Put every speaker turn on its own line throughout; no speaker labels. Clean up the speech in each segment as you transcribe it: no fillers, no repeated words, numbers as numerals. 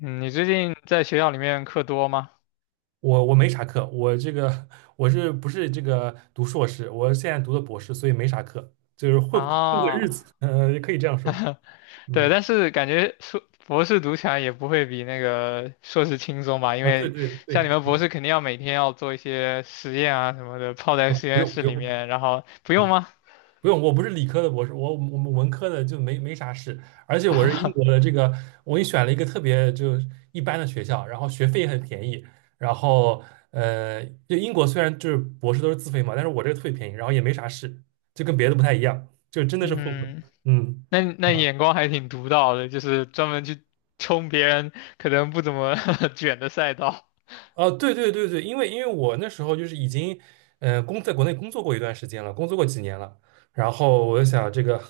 嗯，你最近在学校里面课多吗？
我没啥课，我这个我是不是这个读硕士？我现在读的博士，所以没啥课，就是混个日
啊，
子，也可以这样说。
对，
嗯，
但是感觉硕博士读起来也不会比那个硕士轻松吧？因
啊，对
为
对对，
像你们博士肯定要每天要做一些实验啊什么的，泡在实
不
验
用
室
不用，
里面，然后不用
嗯，
吗？
不用，我不是理科的博士，我们文科的就没啥事，而且我是英国的 这个，我也选了一个特别就一般的学校，然后学费也很便宜，然后就英国虽然就是博士都是自费嘛，但是我这个特别便宜，然后也没啥事，就跟别的不太一样，就真的是混混，
嗯，
嗯。
那你眼光还挺独到的，就是专门去冲别人可能不怎么 卷的赛道。
哦，对对对对，因为我那时候就是已经，国内工作过一段时间了，工作过几年了，然后我就想这个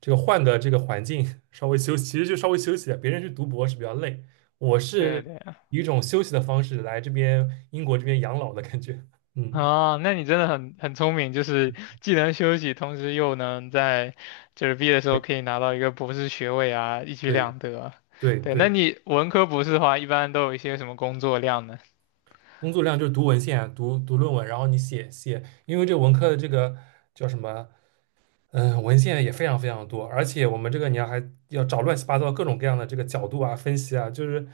换的这个环境稍微休息，其实就稍微休息啊，别人去读博是比较累，我
对
是
对，
以一种休息的方式来这边英国这边养老的感觉。嗯，
啊，那你真的很聪明，就是既能休息，同时又能在就是毕业的时候
对
可以拿到一个博士学位啊，一举
对
两得。
对
对，那
对，
你文科博士的话，一般都有一些什么工作量呢？
工作量就是读文献啊、读论文，然后你写写，因为这文科的这个叫什么？嗯，文献也非常非常多，而且我们这个你要还要找乱七八糟各种各样的这个角度啊、分析啊，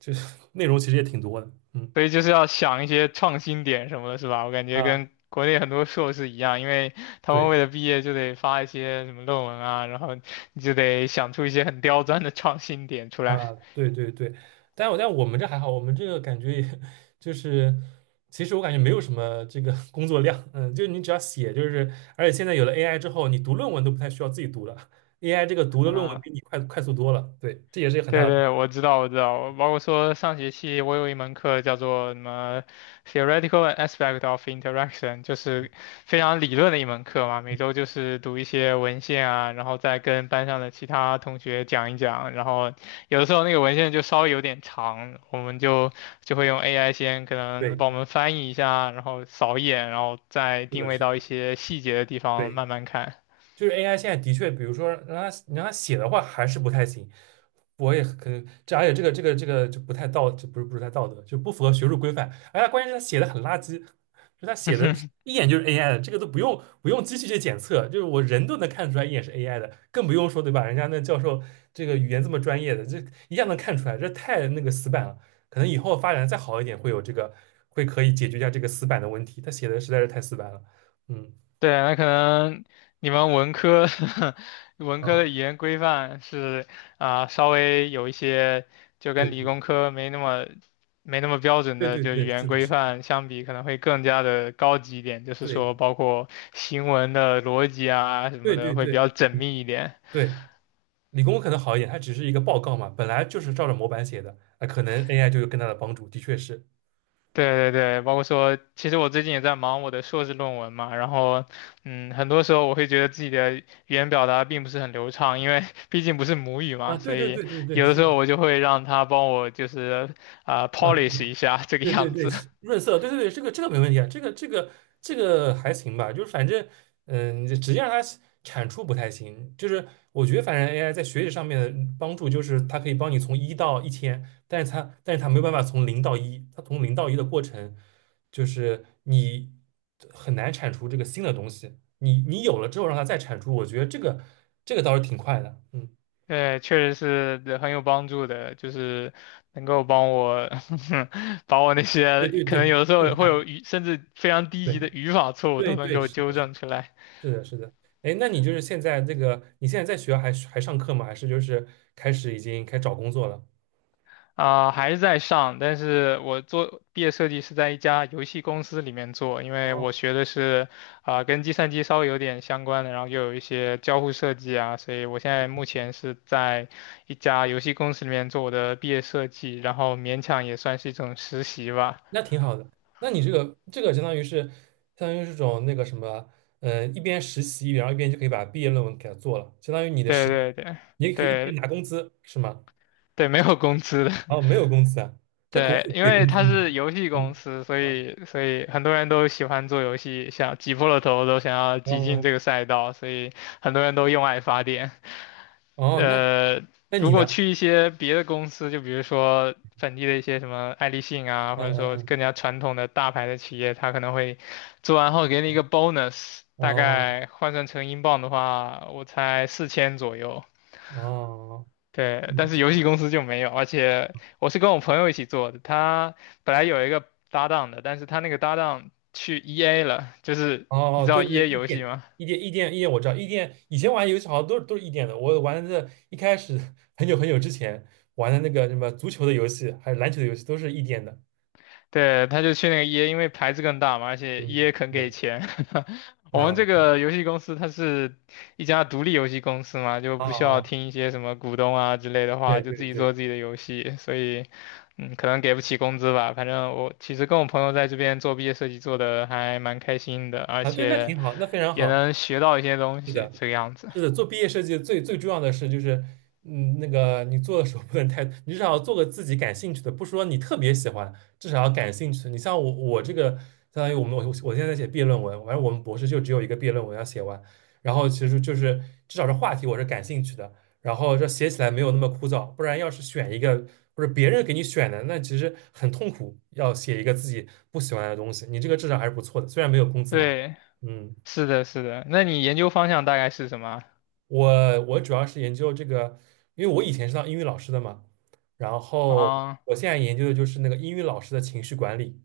就是 内容其实也挺多的。嗯
所以就是要想一些创新点什么的，是吧？我感觉
啊，
跟国内很多硕士一样，因为他们
对
为了毕业就得发一些什么论文啊，然后你就得想出一些很刁钻的创新点出来
啊，对对对，但我们这还好，我们这个感觉也 就是其实我感觉没有什么这个 工作量，嗯，就是你只要写，就是而且现在有了 AI 之后，你读论文都不太需要自己读了，AI 这个读的论文
啊
比你快速多了。对，这也是一个很
对
大的。
对，我知道，我知道，包括说上学期我有一门课叫做什么 Theoretical Aspect of Interaction，就是非常理论的一门课嘛。每周就是读一些文献啊，然后再跟班上的其他同学讲一讲。然后有的时候那个文献就稍微有点长，我们就会用 AI 先可能
对，
帮我们翻译一下，然后扫一眼，然后再
是
定
的，
位
是
到一
的，
些细节的地方
对。
慢慢看。
就是 AI 现在的确，比如说你让他写的话还是不太行，我也可能这而且这个就不太道，就不是太道德，就不符合学术规范。而且关键是他写的很垃圾，就他写的 一眼就是 AI 的，这个都不用机器去检测，就是我人都能看出来一眼是 AI 的，更不用说对吧？人家那教授这个语言这么专业的，这一下能看出来，这太那个死板了。可能以后发展再好一点，会有这个可以解决一下这个死板的问题。他写的实在是太死板了，嗯
对，那可能你们文科 文科
嗯，
的语言规范是啊、稍微有一些就跟
对。
理工科没那么标准
对
的，
对
就语
对，
言
是的，
规
是的
范相比，可能会更加的高级一点，就是
对
说包括行文的逻辑啊什么
对
的
对
会比
对，
较缜
嗯，
密一点。
对，理工可能好一点，它只是一个报告嘛，本来就是照着模板写的，那可能 AI 就有更大的帮助，的确是
对对对，包括说，其实我最近也在忙我的硕士论文嘛，然后，很多时候我会觉得自己的语言表达并不是很流畅，因为毕竟不是母语
啊，
嘛，所
对对
以
对对对，
有的
是
时
的，
候我就会让他帮我就是啊、
啊，
polish 一下这个
对对对
样
对，
子，
润色，对对对，这个这个没问题啊，这个还行吧，就是反正，嗯、你就直接让它产出不太行，就是我觉得反正 AI 在学习上面的帮助就是它可以帮你从一到一千，但是它没有办法从零到一，它从零到一的过程就是你很难产出这个新的东西，你你有了之后让它再产出，我觉得这个倒是挺快的，嗯，
对，确实是对很有帮助的，就是能够帮我 把我那
对
些
对
可能
对，
有的时
更
候会
快，
有甚至非常低
对
级的语法错误都
对
能
对，
够
是。
纠正出来。
是的，是的。哎，那你就是现在这个，你现在在学校还上课吗？还是就是开始已经开始找工作了？
啊、还是在上，但是我做毕业设计是在一家游戏公司里面做，因为
哦，
我学的是啊、跟计算机稍微有点相关的，然后又有一些交互设计啊，所以我现在目前是在一家游戏公司里面做我的毕业设计，然后勉强也算是一种实习吧。
那挺好的。那你这个相当于是种那个什么，一边实习，然后一边就可以把毕业论文给它做了，相当于你的
对
实，
对对
你也可以一边
对
拿工资，是吗？
对，没有工资的。
哦，没有工资啊，这国外
对，因
给
为
工资
它
吗？
是游戏
嗯
公司，所
啊
以所以很多人都喜欢做游戏，想挤破了头都想要挤进这
哦
个赛道，所以很多人都用爱发电。
哦，那
呃，
那
如
你
果
呢？
去一些别的公司，就比如说本地的一些什么爱立信啊，或者
嗯嗯
说
嗯，
更加传统的大牌的企业，它可能会做完后给你一个 bonus，大
哦
概换算成英镑的话，我猜4000左右。
哦。哦
对，但是游戏公司就没有，而且我是跟我朋友一起做的，他本来有一个搭档的，但是他那个搭档去 EA 了，就是
哦
你
哦，
知道
对对对，
EA
异
游戏
电，
吗？
异电，异电，异电，我知道，异电。以前玩游戏好像都是都是异电的。我玩的一开始很久很久之前玩的那个什么足球的游戏，还有篮球的游戏，都是异电的。
对，他就去那个 EA，因为牌子更大嘛，而且
嗯，
EA 肯
是
给
的，
钱。我们这
啊
个游戏公司它是一家独立游戏公司嘛，就
啊啊，
不需要
哦
听一些什么股东啊之类的话，
对
就
对
自己做
对，
自己的游戏，所以可能给不起工资吧。反正我其实跟我朋友在这边做毕业设计做的还蛮开心的，而
啊对，那
且。
挺好，那非常
也
好。
能学到一些东西，这个样子。
是的，做毕业设计最重要的是就是，嗯，那个你做的时候不能太，你至少要做个自己感兴趣的，不说你特别喜欢，至少要感兴趣的你像我，我这个相当于我们我我现在在写毕业论文，反正我们博士就只有一个毕业论文要写完，然后其实就是至少这话题我是感兴趣的，然后这写起来没有那么枯燥，不然要是选一个或者别人给你选的，那其实很痛苦，要写一个自己不喜欢的东西，你这个至少还是不错的，虽然没有工资拿，
对，
嗯。
是的，是的。那你研究方向大概是什么
我主要是研究这个，因为我以前是当英语老师的嘛，然后
啊？
我现在研究的就是那个英语老师的情绪管理。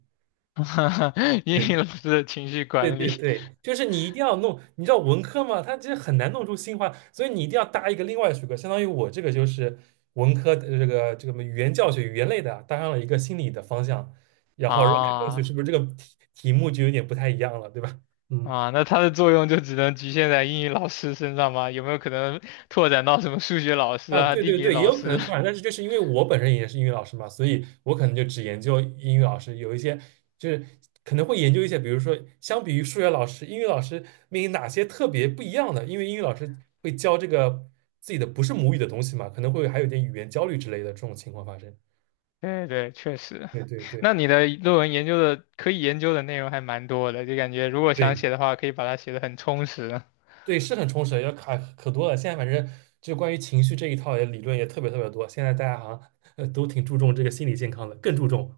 啊，英语
对
老师的情绪
对
管
对
理
对，就是你一定要弄，你知道文科嘛，它其实很难弄出新花，所以你一定要搭一个另外的学科，相当于我这个就是文科的什么语言教学语言类的，搭上了一个心理的方向，然后让看上去
啊
是不是这个题目就有点不太一样了，对吧？嗯。
啊，那它的作用就只能局限在英语老师身上吗？有没有可能拓展到什么数学老师
啊，
啊、
对
地
对
理
对，也
老
有可
师？
能突然，但是就是因为我本身也是英语老师嘛，所以我可能就只研究英语老师，有一些就是可能会研究一些，比如说相比于数学老师，英语老师面临哪些特别不一样的，因为英语老师会教这个自己的不是母语的东西嘛，可能会还有点语言焦虑之类的这种情况发生。
对对，确实。
对对对
那你的论文研究的可以研究的内容还蛮多的，就感觉如果想
对
写的话，可以把它写的很充实。
对，是很充实的要卡可多了。现在反正就关于情绪这一套也理论也特别特别多，现在大家好像 都挺注重这个心理健康的，更注重。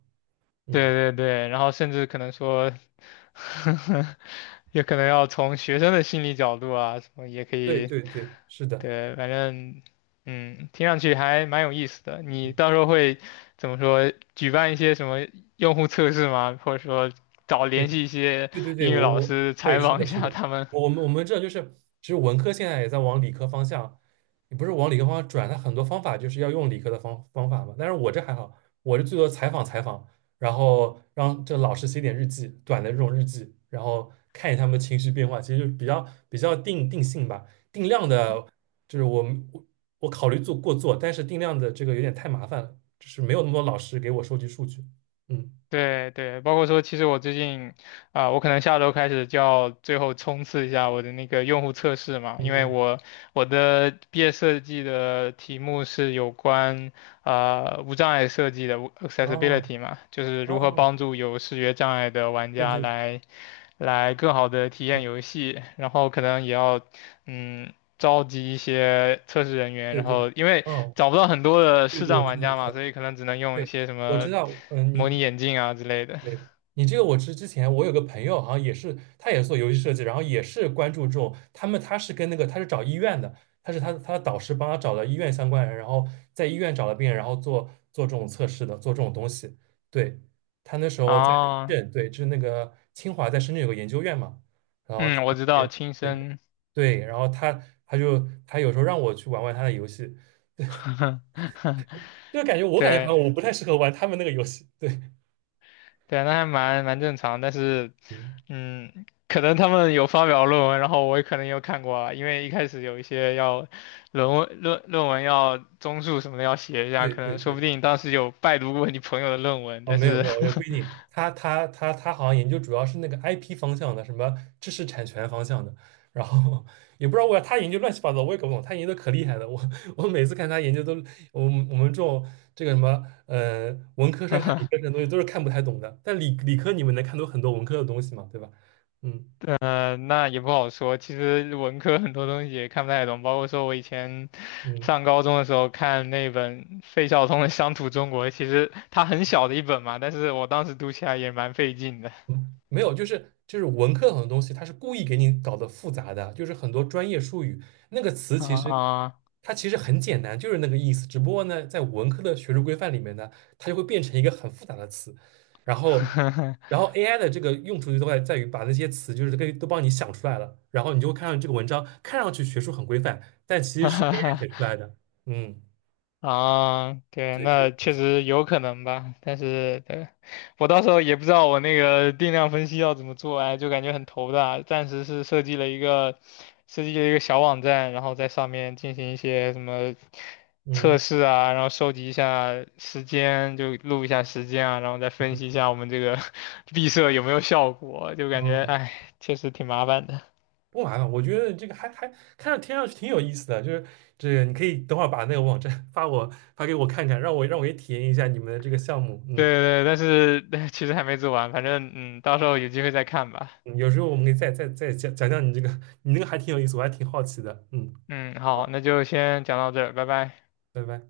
嗯，
对对对，然后甚至可能说 也可能要从学生的心理角度啊，什么也可
对
以，
对对，是的。
对，反正，听上去还蛮有意思的。你
嗯
到时候会怎么说？举办一些什么用户测试吗？或者说找联
对
系一些
对对对，
英语
我
老
我
师
对
采
是
访一
的，是
下
的，
他们？
我们这就是，其实文科现在也在往理科方向，也不是往理科方向转，它很多方法就是要用理科的方法嘛。但是我这还好，我这最多采访采访，然后让这老师写点日记，短的这种日记，然后看一下他们情绪变化，其实就比较定性吧，定量的，就是我们我我考虑做过做，但是定量的这个有点太麻烦了，就是没有那么多老师给我收集数据，嗯
对对，包括说，其实我最近啊、我可能下周开始就要最后冲刺一下我的那个用户测试嘛，
嗯
因为
嗯，
我的毕业设计的题目是有关。无障碍设计的
哦
accessibility 嘛，就是如何
哦
帮助有视觉障碍的玩
对
家
对
来更好的体验游戏，然后可能也要召集一些测试人员，
对
然
对，
后因为
哦，
找不到很多的视
对，我
障
知
玩
道，
家
知道，
嘛，所以可能只能用一
对，
些什
我知
么
道，嗯，
模
你
拟眼镜啊之类的。
对你这个我知，之前我有个朋友好像也是，他也是做游戏设计，然后也是关注这种，他们他是跟那个他是找医院的，他是他他的导师帮他找了医院相关人，然后在医院找了病人，然后做这种测试的，做这种东西。对，他那时候在深
啊，
圳，对，就是那个清华在深圳有个研究院嘛，然后他
嗯，我知道，亲
对
身，
对，然后他有时候让我去玩玩他的游戏。就感 觉我感觉好
对。
像我不太适合玩他们那个游戏。对，
对啊，那还蛮正常，但是，
嗯，
可能他们有发表论文，然后我也可能有看过啊，因为一开始有一些要论文要综述什么的要写一下，
对
可
对
能说不
对，
定当时有拜读过你朋友的论文，
哦，
但
没有
是，
没有，也不一定。他好像研究主要是那个 IP 方向的，什么知识产权方向的。然后也不知道为啥他研究乱七八糟，我也搞不懂。他研究的可厉害了，我每次看他研究都，我们这种这个什么文科生看理科生 的东西都是看不太懂的。但理科你们能看懂很多文科的东西嘛，对吧？嗯
那也不好说。其实文科很多东西也看不太懂，包括说我以前
嗯。
上高中的时候看那本费孝通的《乡土中国》，其实它很小的一本嘛，但是我当时读起来也蛮费劲的
嗯，没有，就是文科很多东西，它是故意给你搞得复杂的，就是很多专业术语，那个词
啊。
它其实很简单，就是那个意思，只不过呢，在文科的学术规范里面呢，它就会变成一个很复杂的词，然 后AI 的这个用处就在于把那些词就是给都帮你想出来了，然后你就会看上这个文章看上去学术很规范，但其实
哈
是
哈，
AI 写出来的，嗯，
啊，对，
对，就
那
是
确实有可能吧，但是对，我到时候也不知道我那个定量分析要怎么做，哎，就感觉很头大。暂时是设计了一个小网站，然后在上面进行一些什么测
嗯。
试啊，然后收集一下时间，就录一下时间啊，然后再分析一下我们这个 闭塞有没有效果，就感觉
哦，
哎，确实挺麻烦的。
不麻烦，我觉得这个还听上去挺有意思的，就是这个你可以等会儿把那个网站 发给我看看，让我也体验一下你们的这个项目。嗯，
对对，对，但是 其实还没做完，反正到时候有机会再看吧。
嗯有时候我们可以再再讲讲你这个，你那个还挺有意思，我还挺好奇的。嗯，
嗯，好，那就先讲到这儿，拜拜。
拜拜。